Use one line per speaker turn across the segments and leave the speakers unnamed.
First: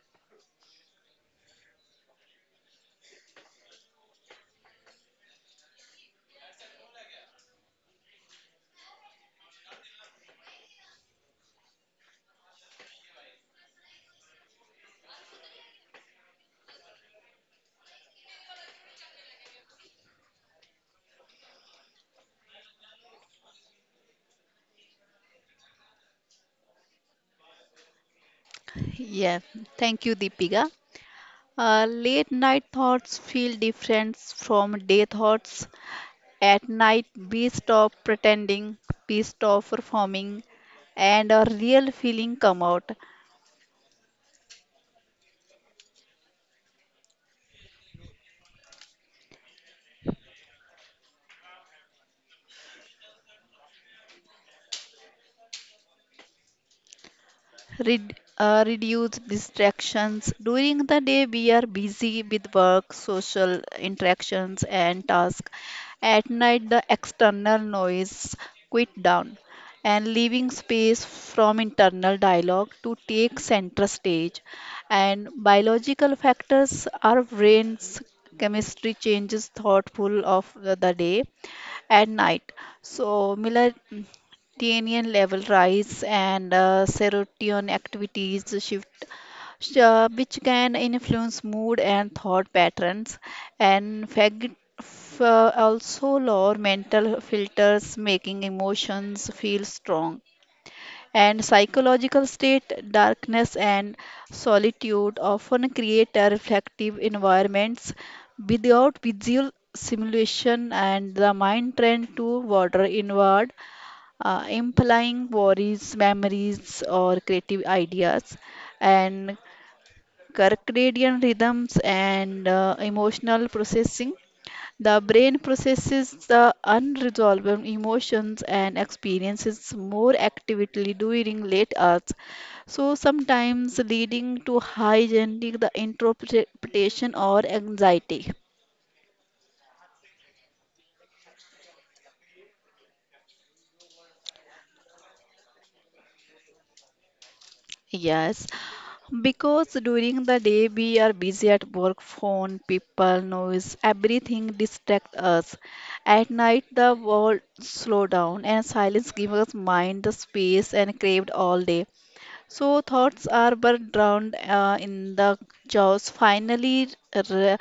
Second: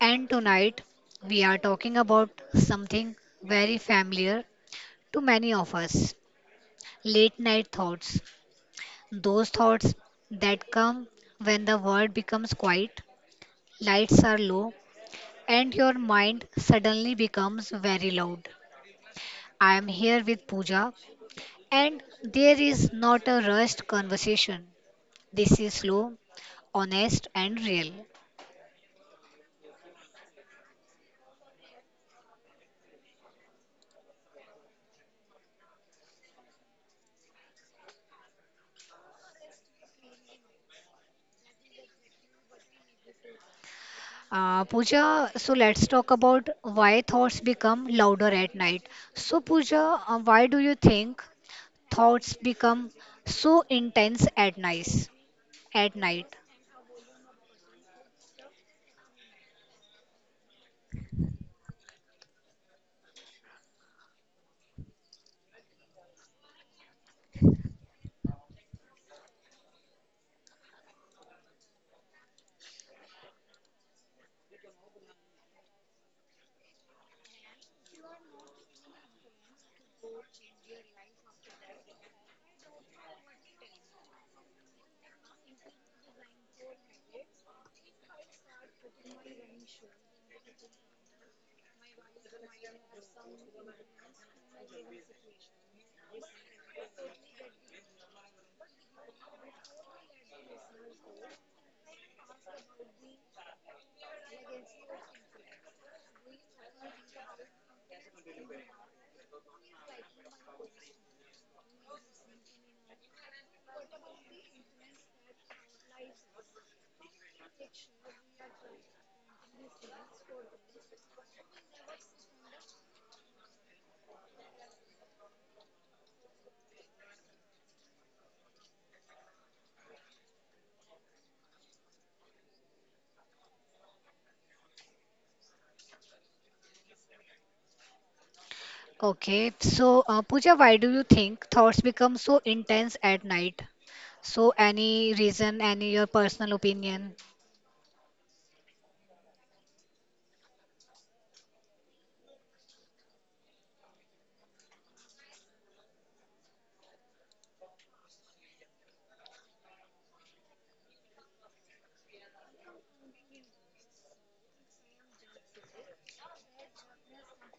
and tonight we are talking about something very familiar to many of us, late night thoughts. Those thoughts that come when the world becomes quiet, lights are low, and your mind suddenly becomes very loud. I am here with Pooja, and there is not a rushed conversation. This is slow, honest, and real.
Yeah, thank you, Deepika. Late night thoughts feel different from day thoughts. At night, we stop pretending, we stop performing, and a real feeling come out.
Pooja, so let's talk about why thoughts become louder at night. So, Pooja, why do you think thoughts become so intense at night? At night.
Reduce distractions. During the day, we are busy with work, social interactions, and tasks. At night, the external noise quit down and leaving space from internal dialogue to take center stage. And biological factors, our brain's chemistry changes thoughtful of the day at night. So melatonin level rise and serotonin activities shift which can influence mood and thought patterns and also lower mental filters making emotions feel strong and psychological state, darkness and solitude often create a reflective environments without visual simulation and the mind trend to wander inward, implying worries, memories or creative ideas and circadian rhythms and emotional processing the brain processes the unresolved emotions and experiences more actively during late hours, so sometimes leading to high generating the interpretation or anxiety.
Okay. So, Pooja, why do you think thoughts become so intense at night? So, any reason, any your personal opinion?
Yes, because during the day we are busy at work, phone, people, noise, everything distract us. At night the world slow down and silence gives us mind the space and craved all day. So thoughts are but drowned in the jaws, finally r-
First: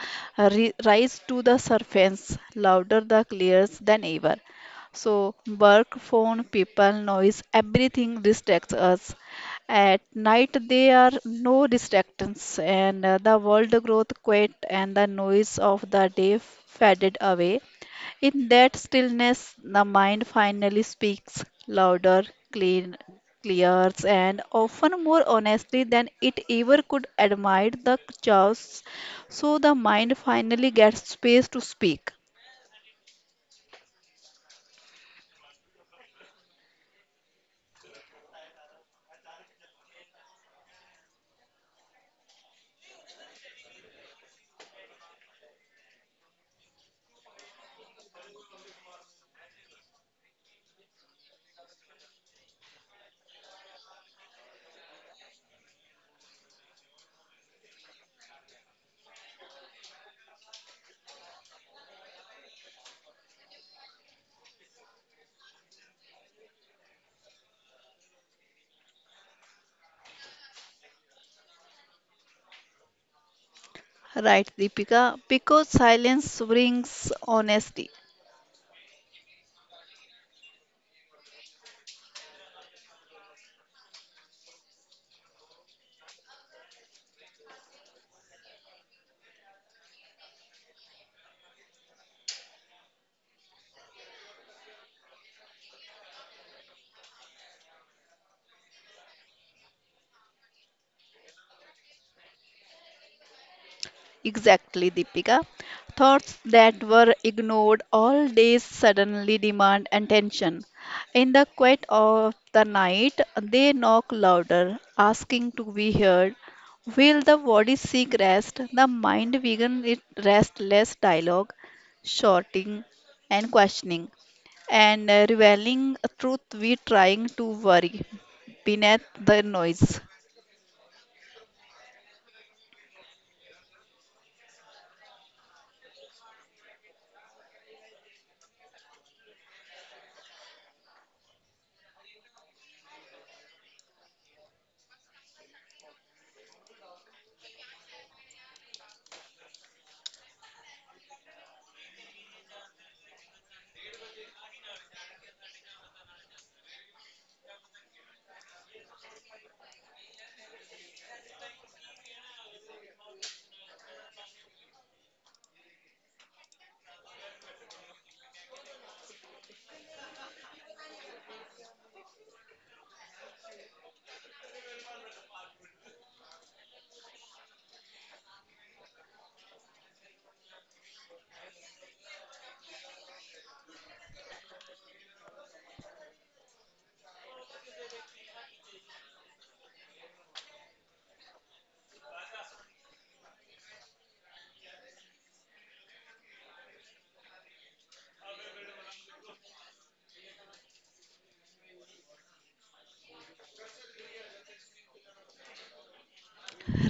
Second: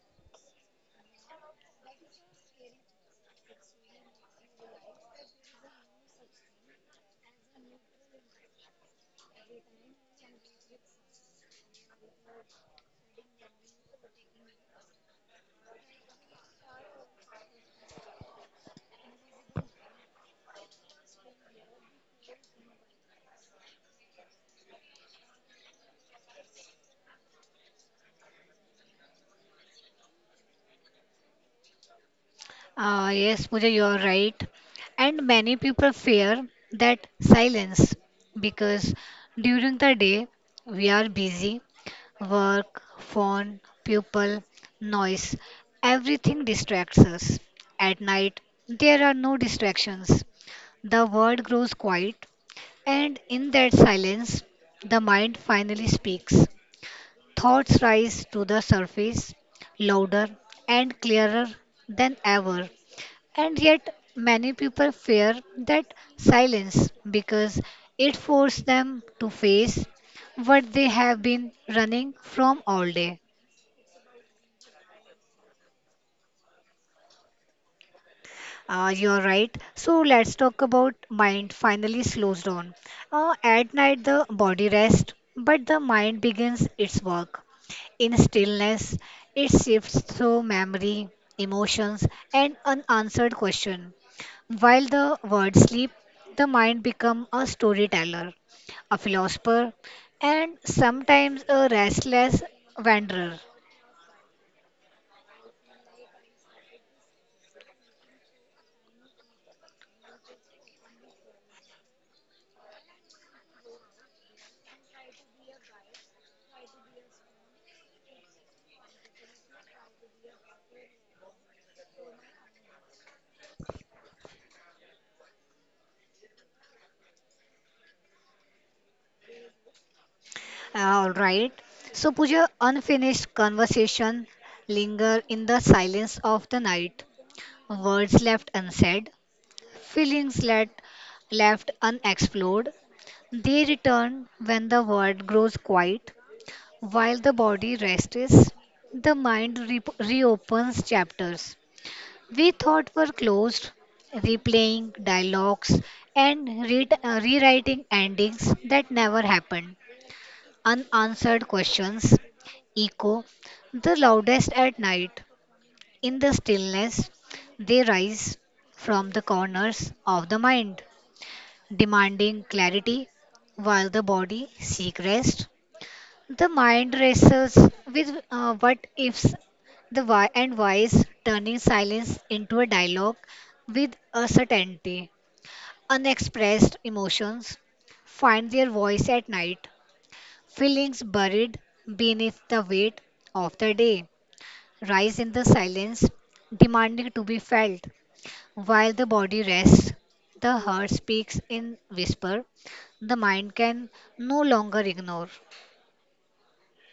rise to the surface, louder the clears than ever. So work, phone, people, noise, everything distracts us. At night there are no distractions, and the world growth quiet and the noise of the day faded away in that stillness, the mind finally speaks louder, clean, clears, and often more honestly than it ever could admit the chaos. So the mind finally gets space to speak.
Yes, Pooja, you are right. And many people fear that silence because during the day we are busy. Work, phone, people, noise, everything distracts us. At night, there are no distractions. The world grows quiet, and in that silence, the mind finally speaks. Thoughts rise to the surface, louder and clearer than ever. And yet, many people fear that silence because it forces them to face what they have been running from all day.
Right, Deepika? Because silence brings honesty.
You're right. So let's talk about mind finally slows down. At night, the body rests, but the mind begins its work. In stillness, it shifts through memory, emotions, and unanswered questions. While the words sleep, the mind becomes a storyteller, a philosopher, and sometimes a restless wanderer.
Exactly, Deepika. Thoughts that were ignored all day suddenly demand attention. In the quiet of the night, they knock louder, asking to be heard. Will the body seek rest? The mind begins its restless dialogue, shouting and questioning, and revealing a truth we trying to worry beneath the noise.
All right. So, Pooja, unfinished conversation linger in the silence of the night. Words left unsaid, feelings let, left unexplored. They return when the world grows quiet. While the body rests, the mind reopens chapters we thought were closed, replaying dialogues and rewriting endings that never happened. Unanswered questions echo the loudest at night. In the stillness, they rise from the corners of the mind, demanding clarity while the body seeks rest. The mind wrestles with what ifs, the why and whys, turning silence into a dialogue with a certainty. Unexpressed emotions find their voice at night. Feelings buried beneath the weight of the day rise in the silence, demanding to be felt. While the body rests, the heart speaks in whisper. The mind can no longer ignore.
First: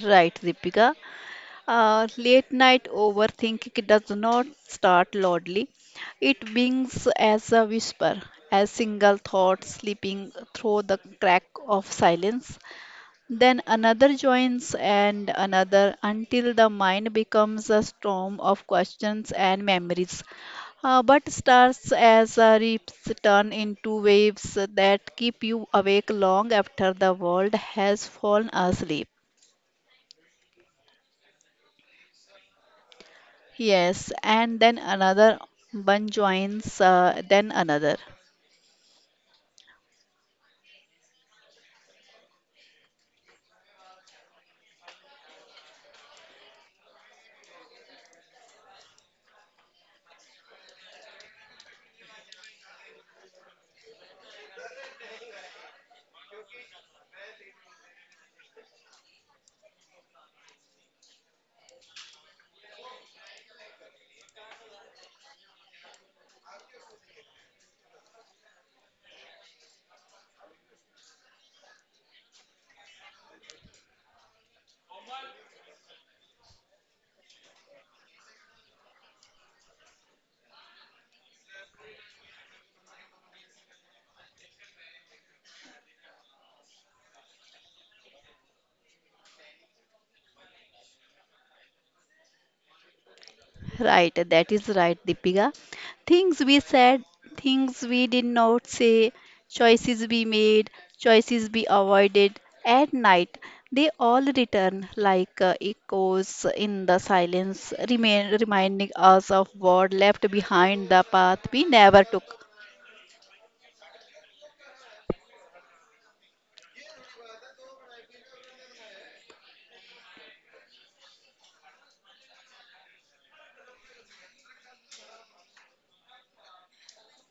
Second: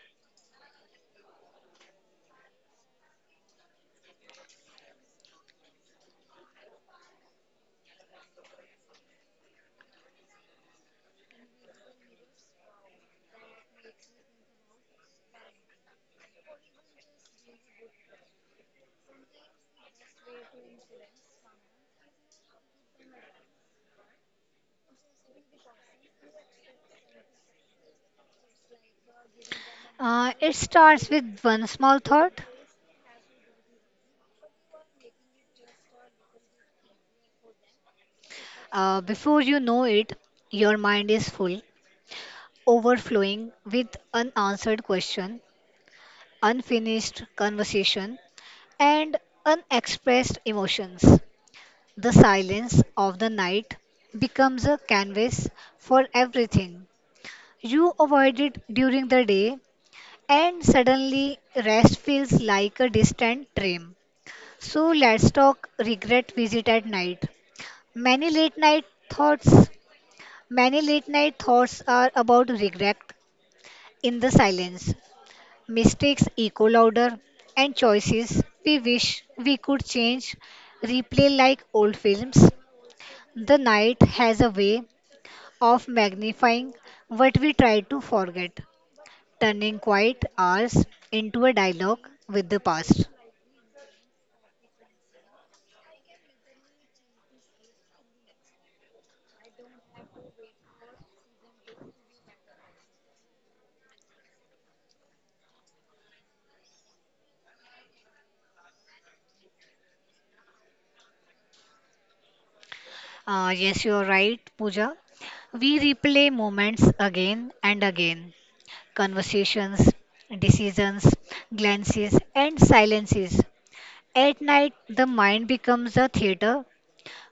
Right, Deepika. Late night overthinking does not start loudly. It begins as a whisper, a single thought slipping through the crack of silence. Then another joins and another until the mind becomes a storm of questions and memories. But starts as a rips turn into waves that keep you awake long after the world has fallen asleep.
It starts with one small thought.
Yes, and then another one joins, then another.
Before you know it, your mind is full, overflowing with unanswered question, unfinished conversation, and unexpressed emotions. The silence of the night becomes a canvas for everything you avoided during the day, and suddenly rest feels like a distant dream. So let's talk regret visit at night. Many late night thoughts, many late night thoughts are about regret in the silence. Mistakes echo louder, and choices we wish we could change replay like old films. The night has a way of magnifying what we try to forget, turning quiet hours into a dialogue with the past.
Right, that is right, Deepika. Things we said, things we did not say, choices we made, choices we avoided at night. They all return like echoes in the silence, remain, reminding us of what left behind the path we never took.
Yes, you are right, Pooja. We replay moments again and again, conversations, decisions, glances, and silences. At night, the mind becomes a theater,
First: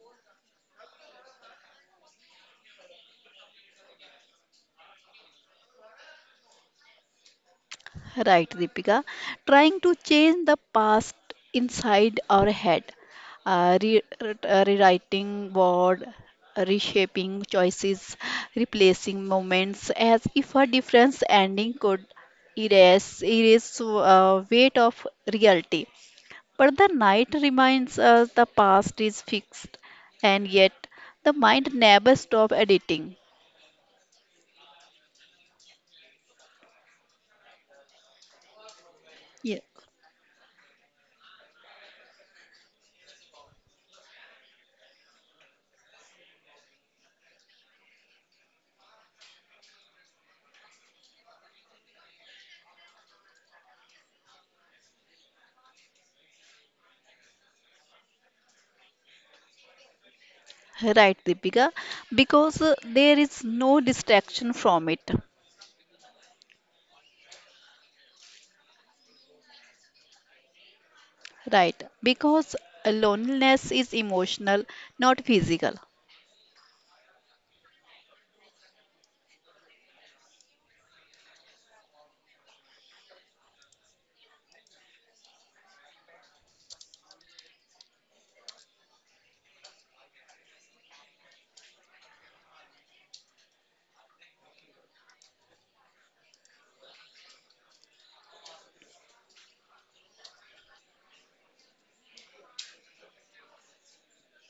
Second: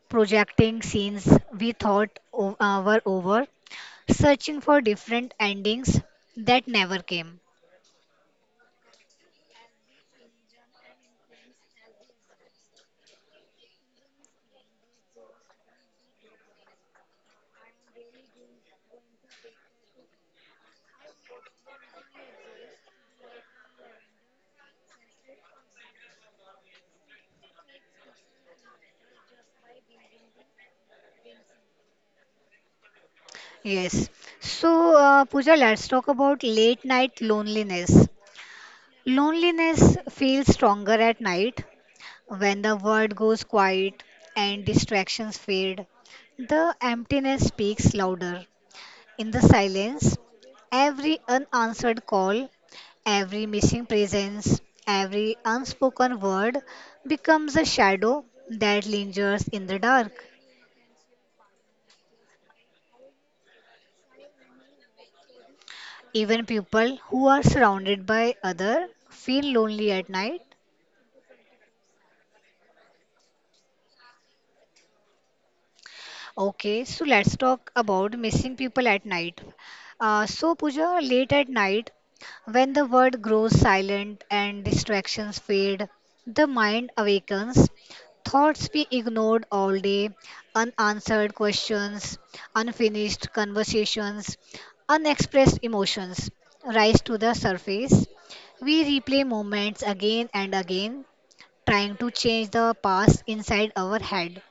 projecting scenes we thought were over, searching for different endings that never came.
Right, Deepika. Trying to change the past inside our head, rewriting word, reshaping choices, replacing moments as if a different ending could erase weight of reality. But the night reminds us the past is fixed, and yet the mind never stops editing.
Yes. So, Pooja, let's talk about late night loneliness. Loneliness feels stronger at night when the world goes quiet and distractions fade. The emptiness speaks louder. In the silence, every unanswered call, every missing presence, every unspoken word becomes a shadow that lingers in the dark.
Right, Deepika, because there is no distraction from it.
Even people who are surrounded by other feel lonely at night.
Right, because loneliness is emotional, not physical.
Okay, so let's talk about missing people at night. So Pooja, late at night, when the world grows silent and distractions fade, the mind awakens. Thoughts we ignored all day, unanswered questions, unfinished conversations, unexpressed emotions rise to the surface. We replay moments again and again, trying to change the past inside our head,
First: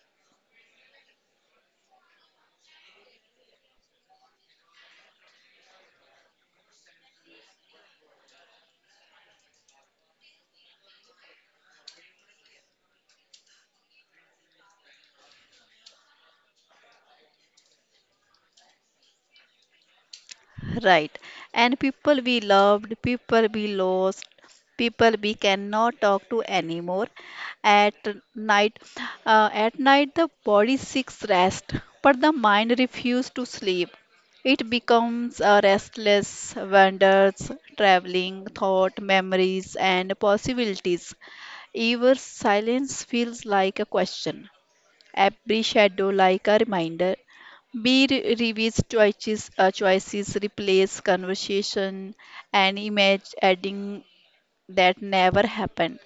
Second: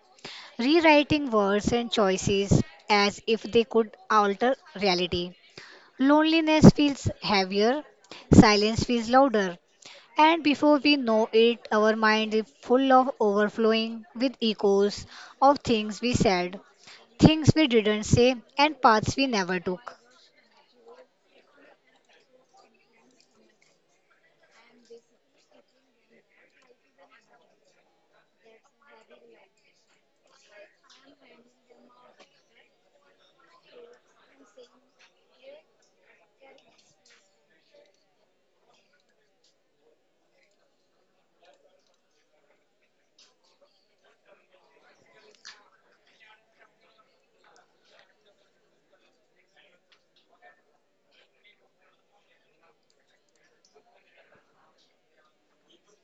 rewriting words and choices as if they could alter reality. Loneliness feels heavier, silence feels louder, and before we know it, our mind is full of overflowing with echoes of things we said, things we didn't say, and paths we never took.
Right. And people we loved, people we lost, people we cannot talk to anymore. At night, at night, the body seeks rest, but the mind refuses to sleep. It becomes a restless, wanders, traveling, thought, memories, and possibilities. Even silence feels like a question. Every shadow like a reminder. Be revise choices, choices, replace conversation and image, adding that never happened.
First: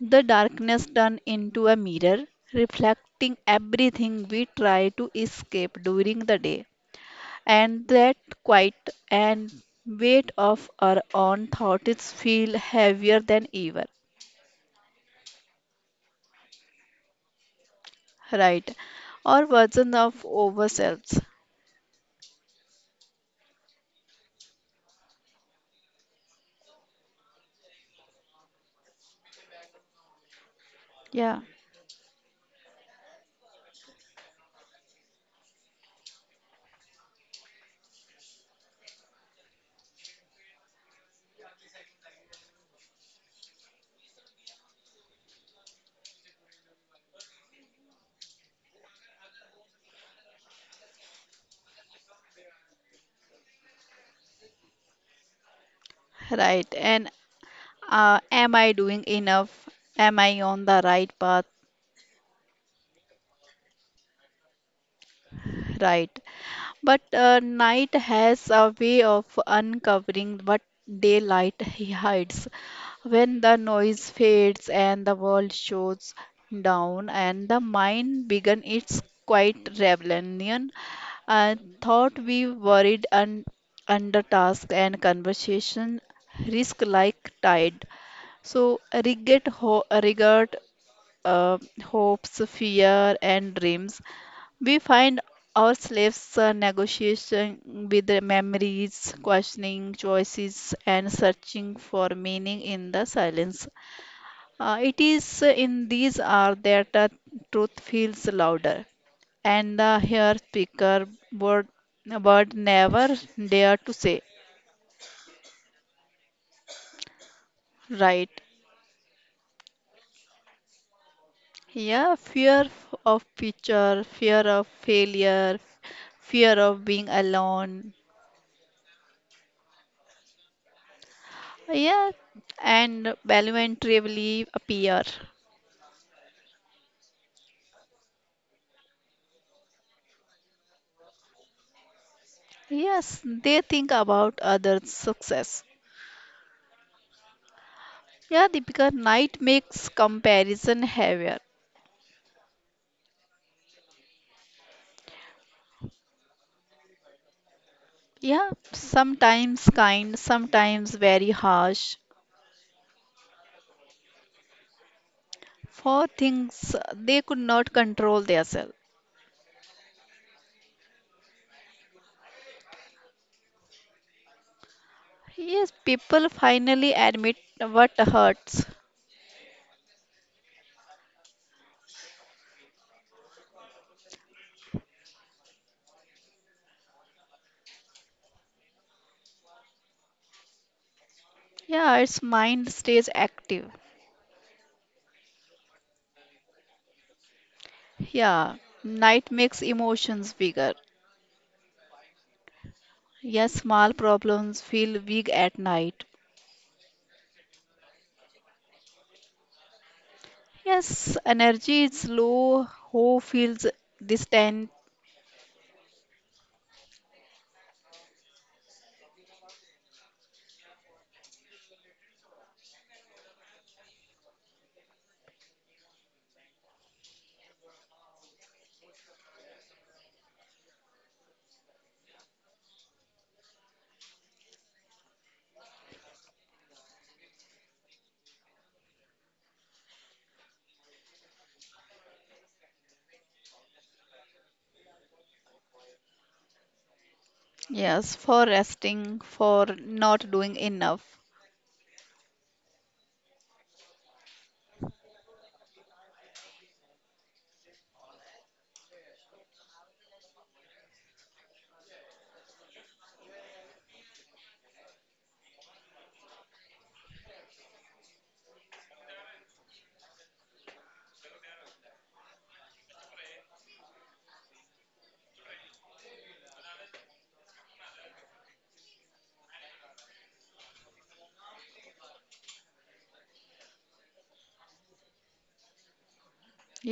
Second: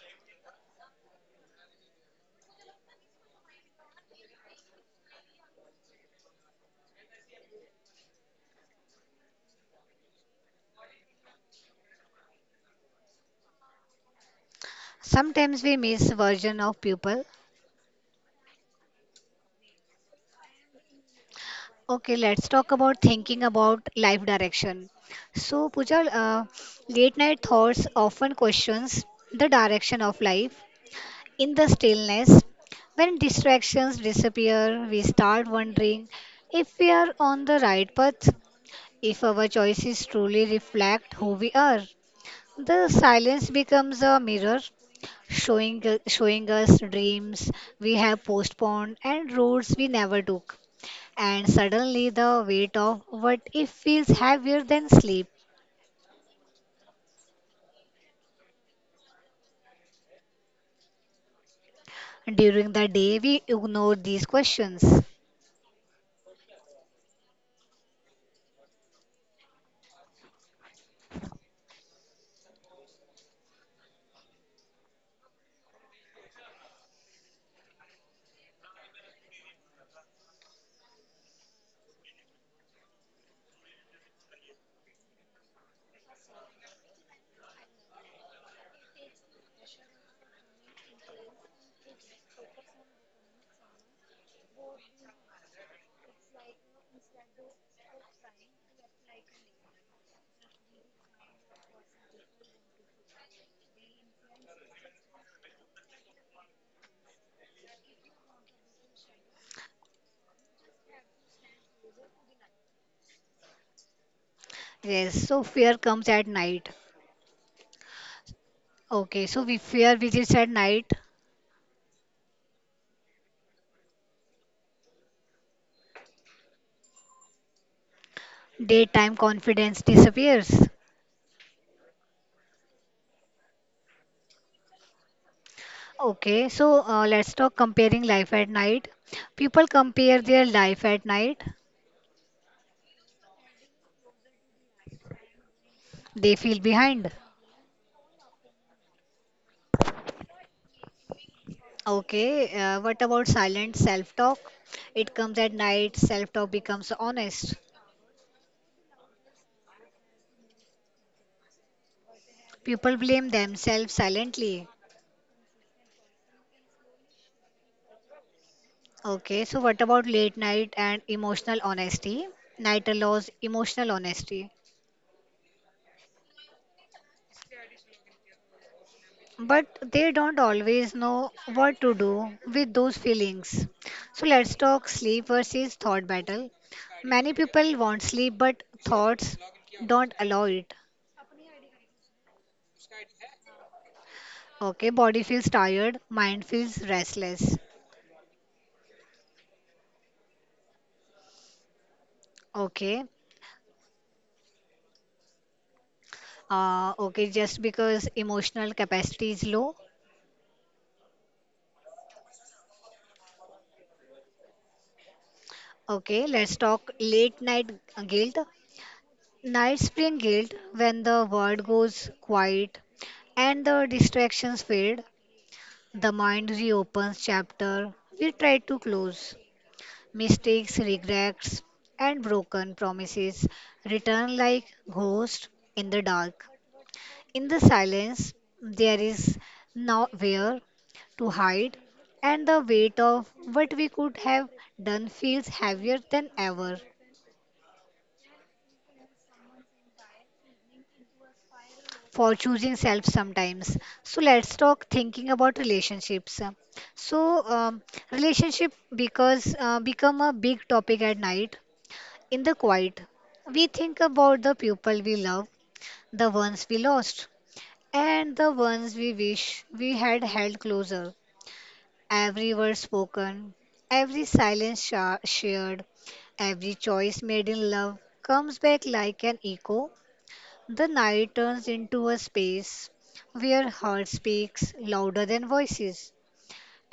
The darkness turned into a mirror, reflecting everything we try to escape during the day. And that quiet and weight of our own thoughts feel heavier than ever.
Sometimes we miss version of people.
Right. Or version of ourselves.
Okay, let's talk about thinking about life direction. So, Pooja, late night thoughts often questions the direction of life
Yeah.
in the stillness. When distractions disappear, we start wondering if we are on the right path, if our choices truly reflect who we are. The silence becomes a mirror, showing showing us dreams we have postponed and roads we never took, and suddenly the weight of what if feels heavier than sleep.
Right. And am I doing enough? Am I on the right path?
During the day, we ignore these questions.
Right. But night has a way of uncovering what daylight he hides. When the noise fades and the world shows down, and the mind begin its quiet rebellion, I thought we worried and under task and conversation risk like tide. So regret, regret uh, hopes, fear, and dreams. We find ourselves negotiating with the memories, questioning choices, and searching for meaning in the silence. It is in these hours that truth feels louder, and the here speaker word, word never dare to say.
Yes, so fear comes at night.
Right.
Okay, so we fear visits at night,
Yeah, of future, fear of failure, fear of being alone.
daytime confidence disappears.
Yeah, and voluntarily appear.
Okay, so let's talk comparing life at night. People compare their life at night,
Yes, they think about others' success.
they feel behind.
Yeah, Deepika, night makes comparison heavier.
Okay, what about silent self talk? It comes at night, self talk becomes honest.
Yeah, sometimes kind, sometimes very harsh
People blame themselves silently.
for things they could not control themselves.
Okay, so what about late night and emotional honesty? Night allows emotional honesty,
Yes, people finally admit what hurts.
but they don't always know what to do with those feelings. So let's talk sleep versus thought battle. Many people want sleep, but thoughts don't allow it.
Yeah, its mind stays active.
Okay, body feels tired, mind feels restless.
Yeah, night makes emotions bigger.
Okay,
Yes, small problems feel big at night.
okay, just because emotional capacity is low.
Yes, energy is low, who feels distant?
Okay, let's talk late night guilt. Nights bring guilt when the world goes quiet and the distractions fade. The mind reopens chapter we try to close. Mistakes, regrets, and broken promises return like ghosts in the dark. In the silence, there is nowhere to hide, and the weight of what we could have done feels heavier than ever.
Yes, for resting, for not doing enough.
For choosing self sometimes. So let's talk thinking about relationships. So um, relationship because become a big topic at night. In the quiet we think about the people we love, the ones we lost, and the ones we wish we had held closer. Every word spoken, every silence shared, every choice made in love comes back like an echo. The night turns into a space where heart speaks louder than voices,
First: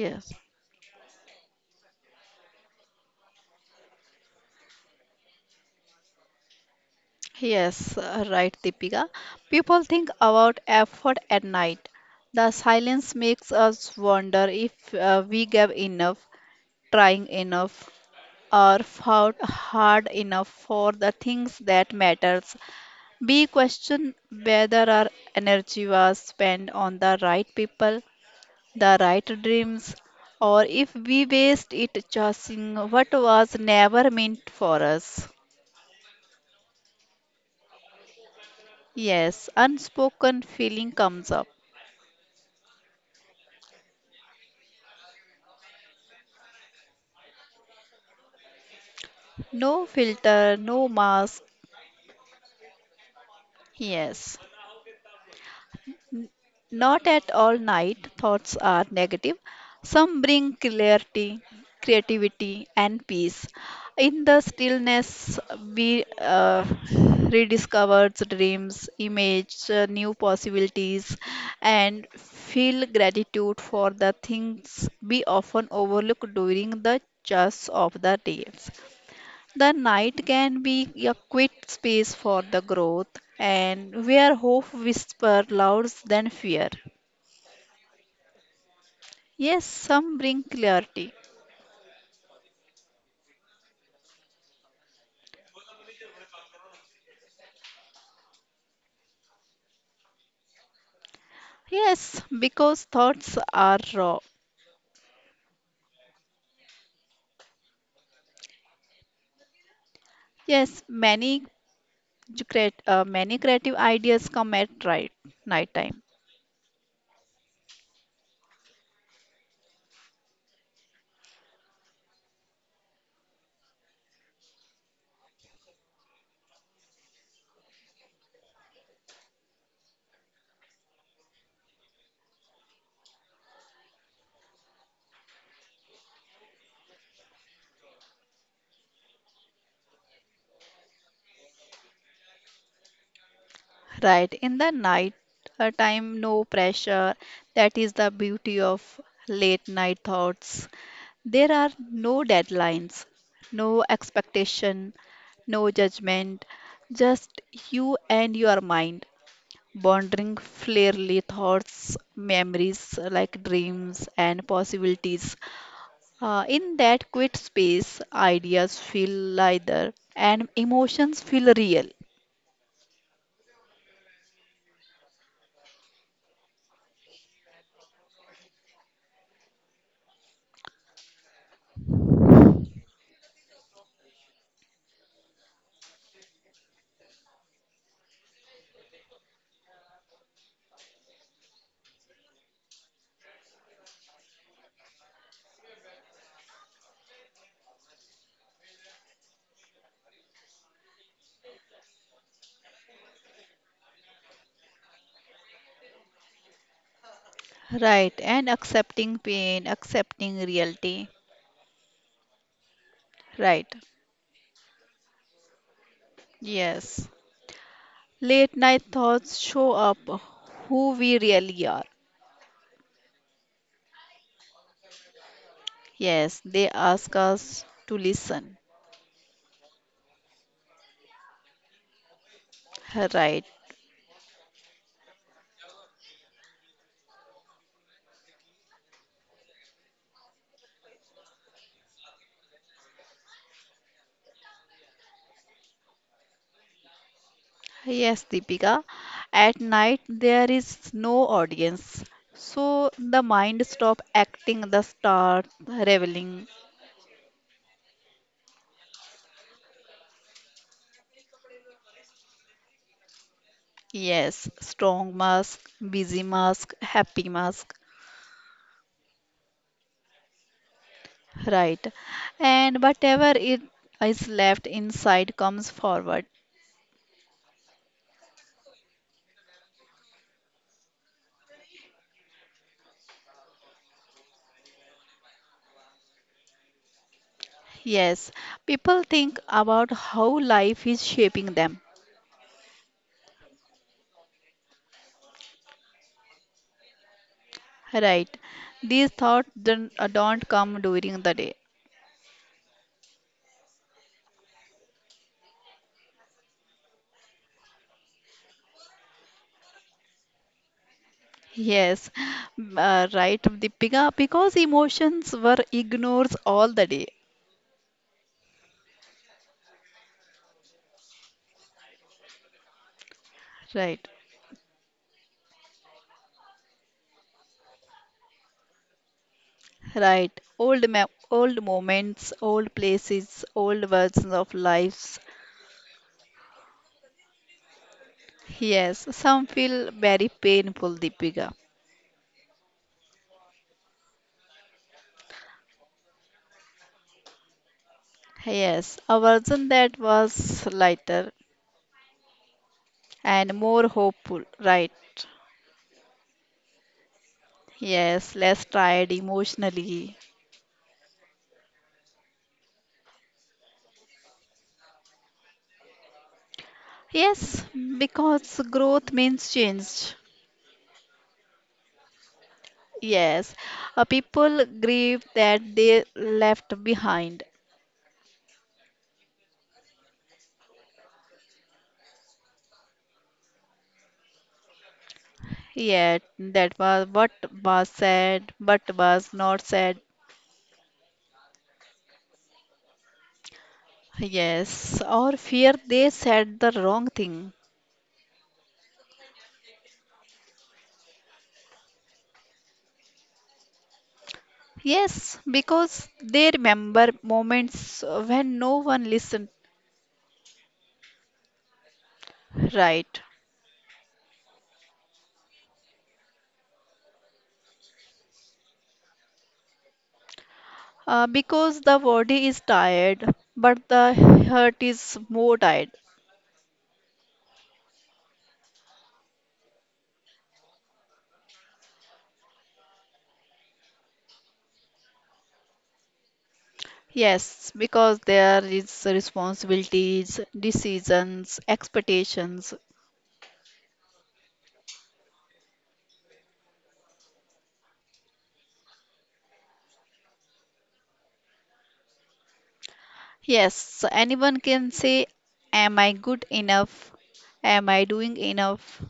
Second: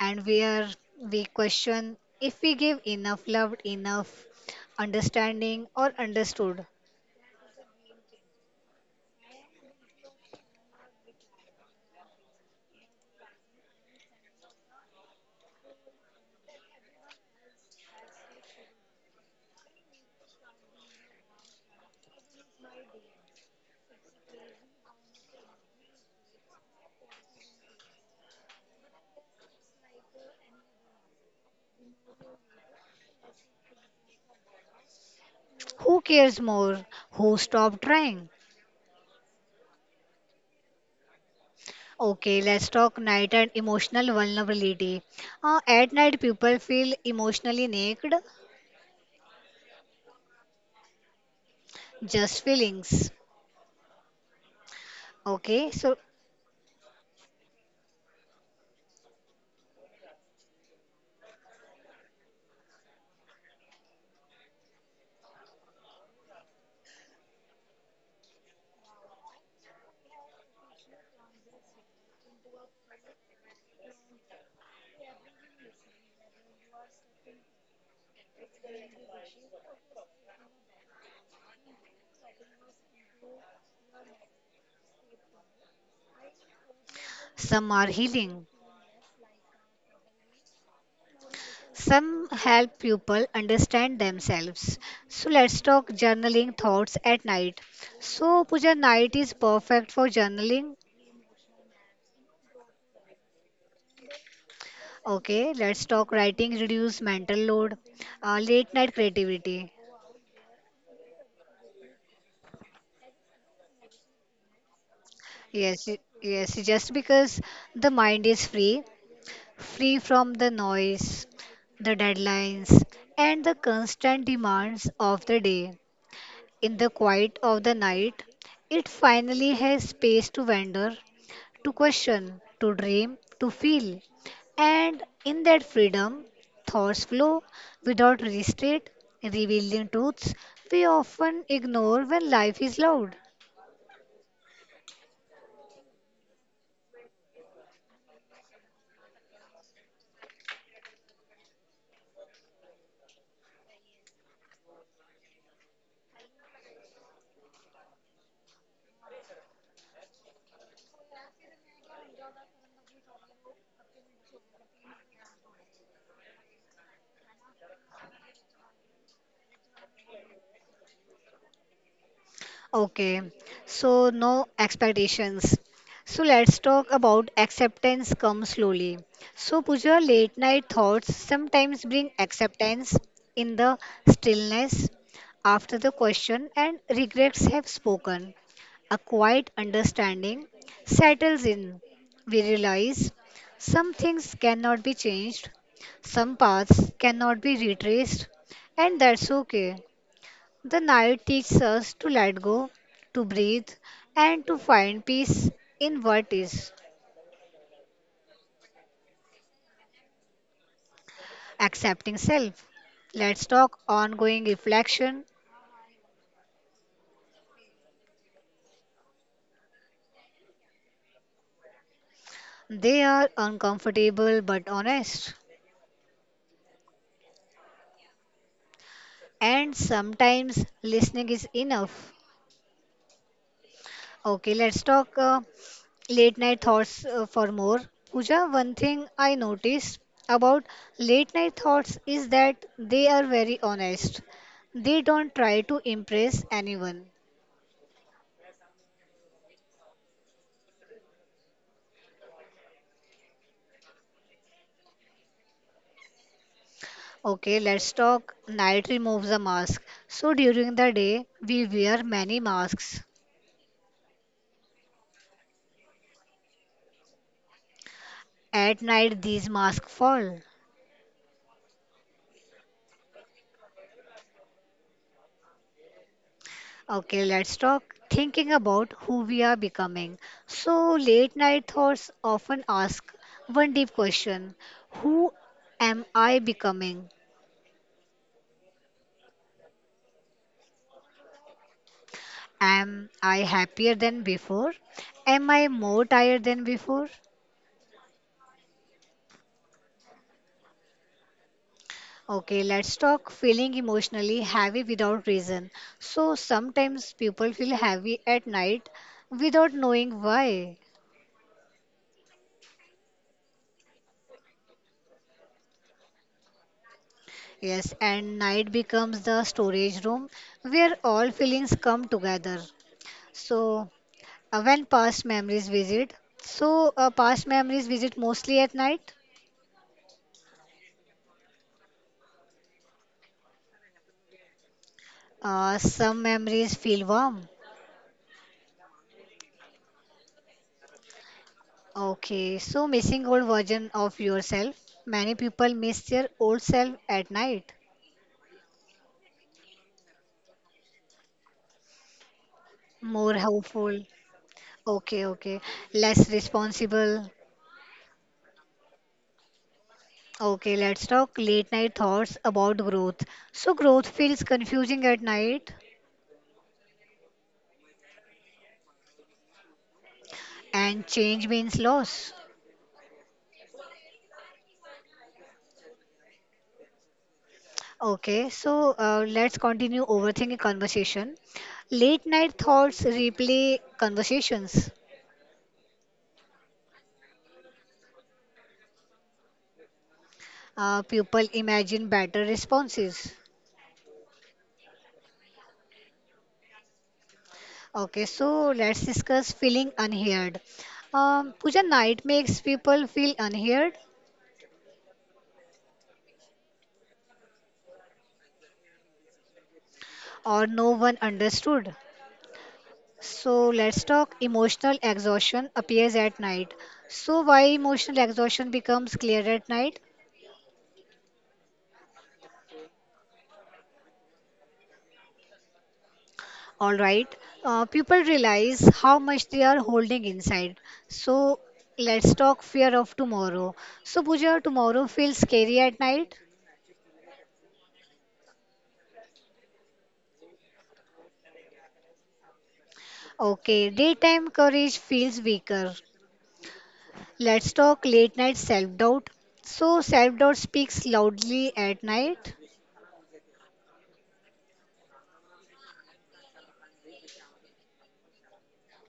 and where we question if we give enough love, enough understanding, or understood.
Yes, right, Deepika. People think about effort at night. The silence makes us wonder if we gave enough, trying enough, or fought hard enough for the things that matters. We question whether our energy was spent on the right people the right dreams, or if we waste it chasing what was never meant for us.
Who cares more? Who stopped trying?
Yes, unspoken feeling comes up.
Okay, let's talk night and emotional vulnerability. At night, people feel emotionally naked,
No filter, no mask.
just feelings.
Yes.
Okay, so
Not at all night thoughts are negative. Some bring clarity, creativity, and peace. In the stillness, we rediscover dreams, image new possibilities, and feel gratitude for the things we often overlook during the chase of the days. The night can be a quiet space for the growth, and where hope whispers louder than fear.
some are healing,
Yes, some bring clarity.
some help people understand themselves. So let's talk journaling thoughts at night. So Puja, night is perfect for journaling.
Yes, because thoughts are raw.
Okay, let's talk writing reduce mental load. Late night creativity.
Yes, many many creative ideas come at right night
Yes,
time.
yes, just because the mind is free, free from the noise, the deadlines, and the constant demands of the day. In the quiet of the night, it finally has space to wander, to question, to dream, to feel. And in that freedom, thoughts flow without restraint, revealing truths we often ignore when life is loud.
Right in the night time, no pressure. That is the beauty of late night thoughts. There are no deadlines, no expectation, no judgment, just you and your mind. Pondering clearly thoughts, memories like dreams and possibilities. In that quiet space, ideas feel lighter and emotions feel real.
Okay, so no expectations. So let's talk about acceptance come slowly. So Pooja, late night thoughts sometimes bring acceptance in the stillness after the question and regrets have spoken. A quiet understanding settles in. We realize some things cannot be changed, some paths cannot be retraced, and that's okay. The night teaches us to let go, to breathe, and to find peace in what is.
Right, and accepting pain, accepting reality.
Accepting self. Let's
Right,
talk ongoing reflection.
yes. Late night thoughts show up who we really are.
They are uncomfortable but honest.
Yes, they ask us to listen.
And sometimes listening is enough.
Right.
Okay, let's talk late night thoughts for more. Pooja, one thing I noticed about late night thoughts is that they are very honest. They don't try to impress anyone.
Yes, Deepika. At night there is no audience. So the mind stop acting the start reveling.
Okay, let's talk night removes the mask. So during the day, we wear many masks.
Yes, strong mask, busy mask, happy mask.
At night, these masks fall.
Right. And whatever it is left inside comes forward.
Okay, let's talk thinking about who we are becoming. So late night thoughts often ask one deep question. Who am I becoming?
Yes, people think about how life is shaping them.
Am I happier than before? Am I more tired than before?
Right. These thoughts don't come during the day.
Okay, let's talk feeling emotionally heavy without reason. So sometimes people feel heavy at night without knowing why.
Yes, right. The because emotions were ignored all the day.
Yes, and night becomes the storage room where all feelings come together. So
Right,
when past memories visit, so past memories visit mostly at night.
right. Old ma- Old moments, old places, old versions of lives.
Some memories feel warm.
Yes, some feel very painful, Deepika.
Okay, so missing old version of yourself. Many people miss their old self at night.
Yes, a version that was lighter
More
and more
hopeful.
hopeful. Right.
Okay, okay. Less responsible.
Yes, less tired emotionally.
Okay, let's talk late night thoughts about growth. So, growth feels confusing at night,
Yes, because growth means change.
and change means loss.
Yes, people grieve that they left behind.
Okay, so let's continue overthinking conversation. Late night thoughts replay conversations.
Yet that was what was said, but was not said.
People imagine better responses.
Yes, or fear they said the wrong thing.
Okay, so let's discuss feeling unheard. Pooja, night makes people feel unheard
Yes, because they remember moments when no one listened
or no one understood.
right.
So let's talk emotional exhaustion appears at night. So why emotional exhaustion becomes clear at night?
Because the body is tired, but the heart is more tired.
All right, people realize how much they are holding inside. So let's talk fear of tomorrow. So Pooja, tomorrow feels scary at night.
Yes, because there is responsibilities, decisions, expectations.
Okay, daytime courage feels weaker. Let's talk late night self doubt. So self doubt speaks loudly at night.
Yes, so anyone can say, am I good enough? Am I doing enough?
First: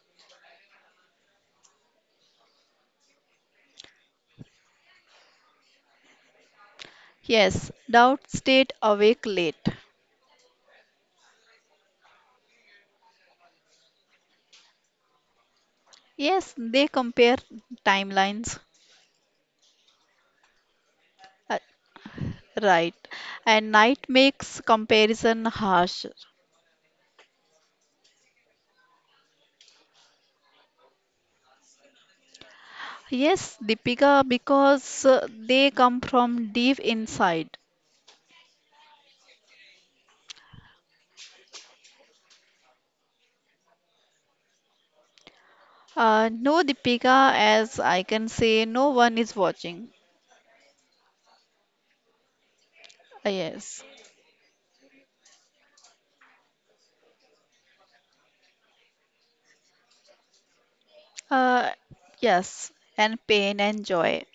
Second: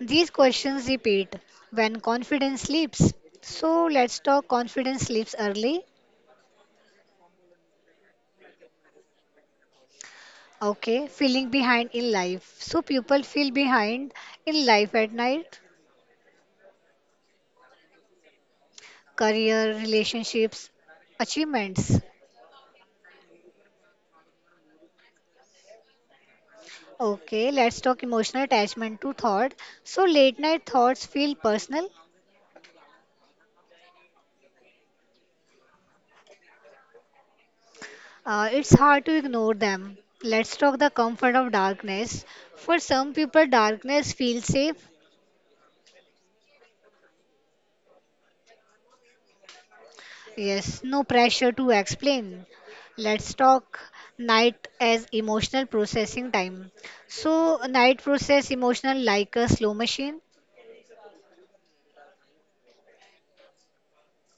These questions repeat when confidence slips. So let's talk confidence slips early.
Yes, doubt stayed awake late.
Okay, feeling behind in life. So people feel behind in life at night,
Yes, they compare timelines.
career, relationships,
Uh,
achievements.
right. And night makes comparison harsh.
Okay, let's talk emotional attachment to thought. So late night thoughts feel personal.
Yes, Deepika, because they come from deep inside.
It's hard to ignore them. Let's talk the comfort of darkness. For some people, darkness feels safe.
No, Deepika, as I can say, no one is watching.
Yes, no pressure to explain. Let's talk
Yes.
night as emotional processing time. So, night process emotional like a slow machine.
Uh, yes, and pain and joy.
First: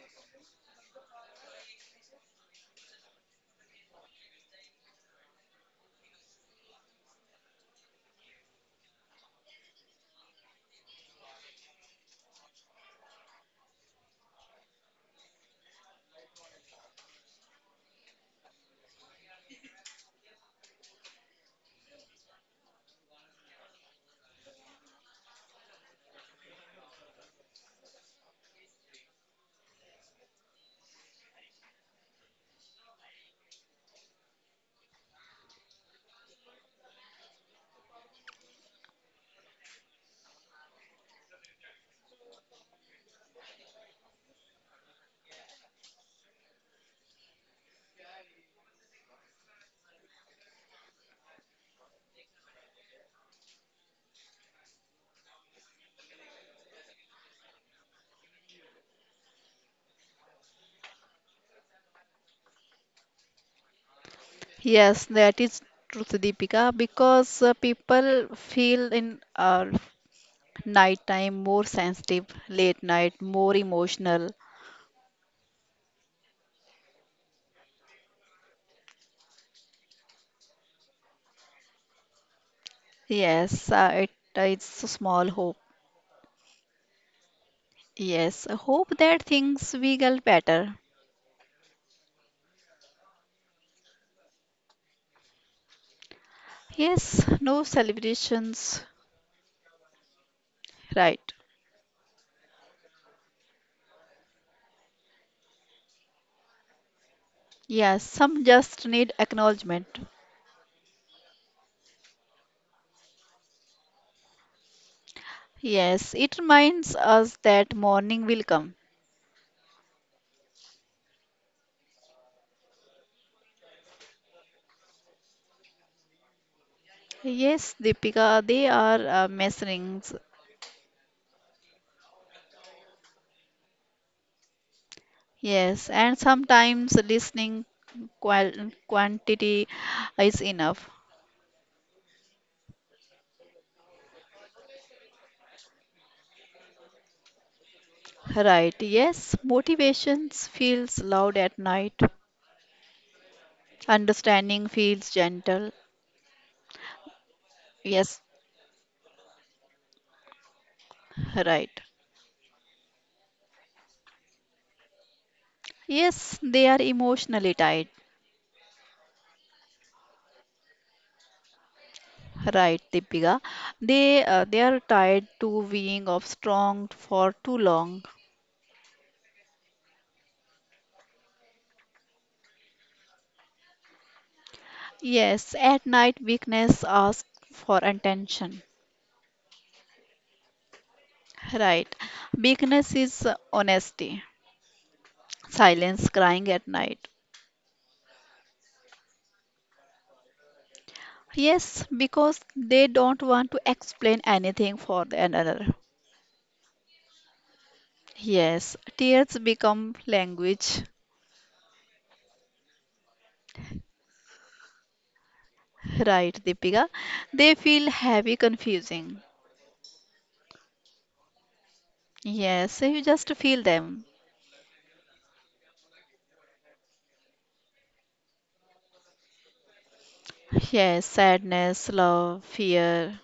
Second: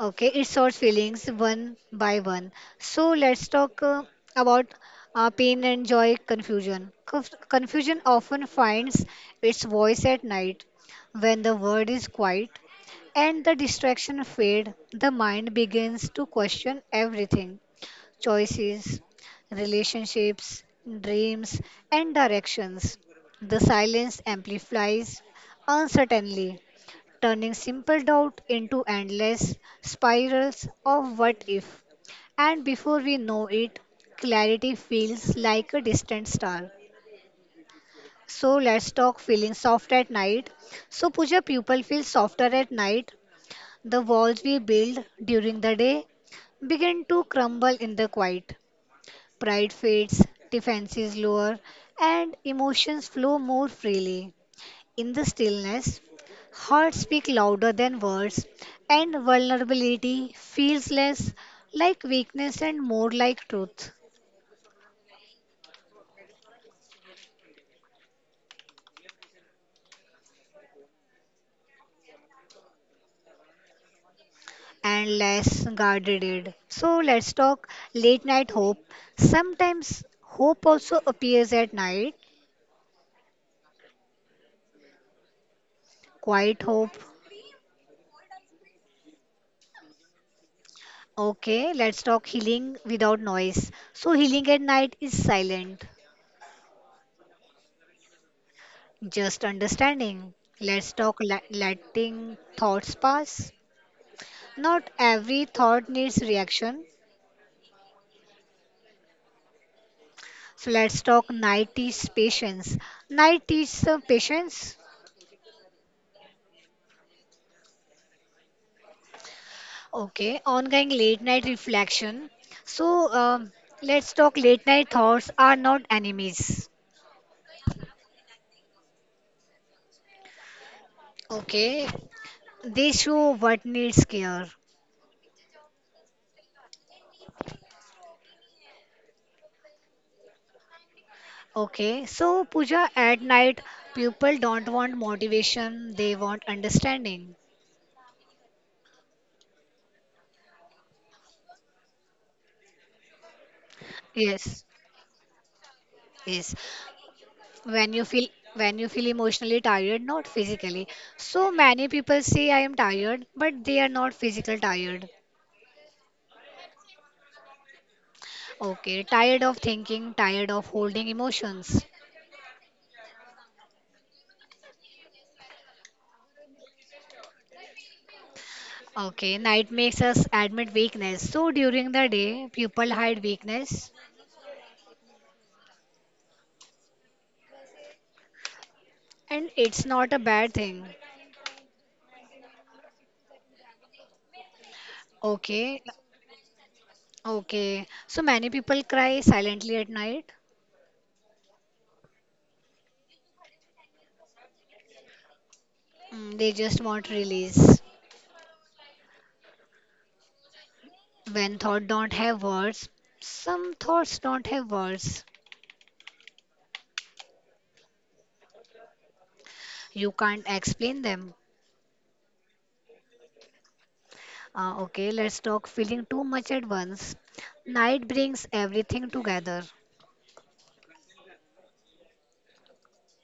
Okay, it sorts feelings one by one. So, let's talk about pain and joy confusion. Confusion often finds its voice at night when the world is quiet and the distraction fade the mind begins to question everything, choices, relationships, dreams, and directions. The silence amplifies uncertainly, turning simple doubt into endless spirals of what if. And before we know it, clarity feels like a distant star. So let's talk feeling soft at night. So, Puja, people feel softer at night. The walls we build during the day begin to crumble in the quiet. Pride fades, defenses lower, and emotions flow more freely. In the stillness, hearts speak louder than words, and vulnerability feels less like weakness and more like truth
Yes, that is truth, Deepika, because people feel in nighttime more sensitive, late night more emotional.
and less guarded. So let's talk late night hope. Sometimes hope also appears at night,
Yes, it's a small hope.
quiet hope.
Yes, a hope that things will get better.
Okay, let's talk healing without noise. So healing at night is silent.
Yes, no celebrations,
Just understanding. Let's talk
right?
letting thoughts pass. Not every thought needs reaction.
Yes, some just need acknowledgement.
So let's talk night is patience. Night is patience.
Yes, it reminds us that morning will come.
Okay, ongoing late night reflection. So let's talk late night thoughts are not enemies.
Yes, Deepika, they are messengers.
Okay, they show what needs care.
Yes, and sometimes listening quantity is enough.
Okay, so Puja, at night, people don't want motivation, they want understanding.
Right. Yes, motivations feels loud at night.
Yes,
Understanding feels gentle.
yes. When you
Yes,
feel when you feel emotionally tired, not physically. So
right.
many people say I am tired but they are not physical tired.
Yes, they are emotionally tied.
Okay, tired of thinking, tired of holding emotions.
Right, Deepika. They are tied to being of strong for too long.
Okay, night makes us admit weakness. So during the day people hide weakness,
Yes, at night weakness asks for attention.
and it's not a bad thing.
Right. Weakness is honesty.
Okay.
Silence crying at night.
Okay, so many people cry silently at night.
Yes, because they don't want to explain anything for the another.
Mm, they just want release
Yes, tears become language.
when thought don't have words. Some thoughts don't have words.
Right, Deepika. They feel heavy, confusing.
You can't explain them.
Yes, you just feel them.
Okay, let's talk feeling too much at once. Night brings everything together.
Yes, sadness, love, fear.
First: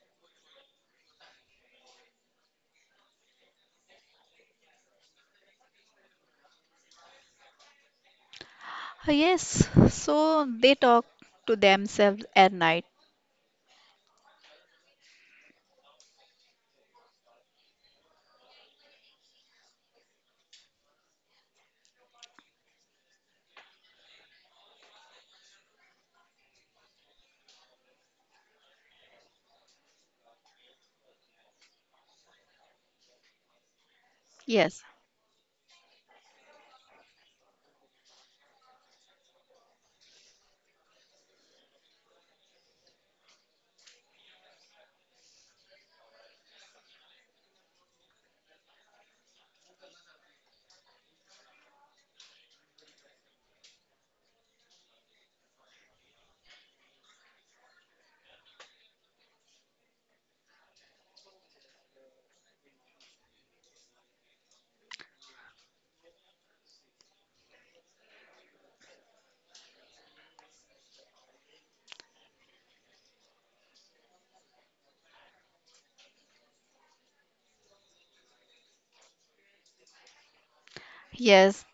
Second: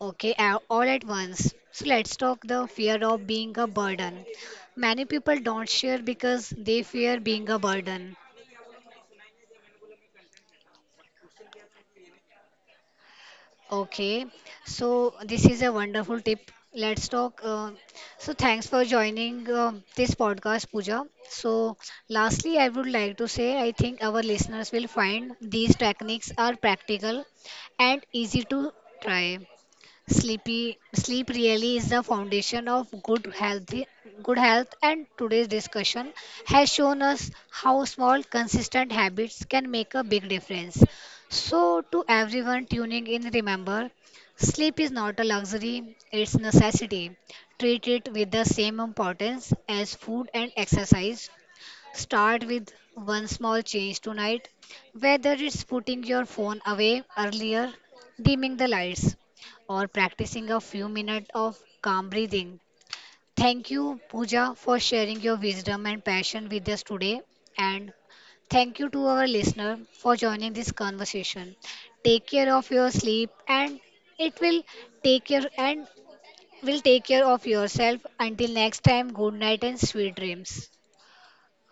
Okay, all at once. So let's talk the fear of being a burden. Many people don't share because they fear being a burden.
Yes, so they talk to themselves at night.
Okay, so this is a wonderful tip. Let's talk. So, thanks for joining this podcast, Pooja. So, lastly, I would like to say I think our listeners will find these techniques are practical and easy to try. Sleepy, sleep really is the foundation of good health,
Yes,
and today's discussion has shown us how small, consistent habits can make a big difference. So, to everyone tuning in, remember sleep is not a luxury, it's necessity. Treat it with the same importance as food and exercise. Start with one small change tonight, whether it's putting your phone away earlier, dimming the lights, or practicing a few minutes of calm breathing. Thank you, Pooja, for sharing your wisdom and passion with us today. And thank you to our listener for joining this conversation. Take care of your sleep, and it will take care and will take care of yourself. Until next time, good night and sweet dreams.
yes,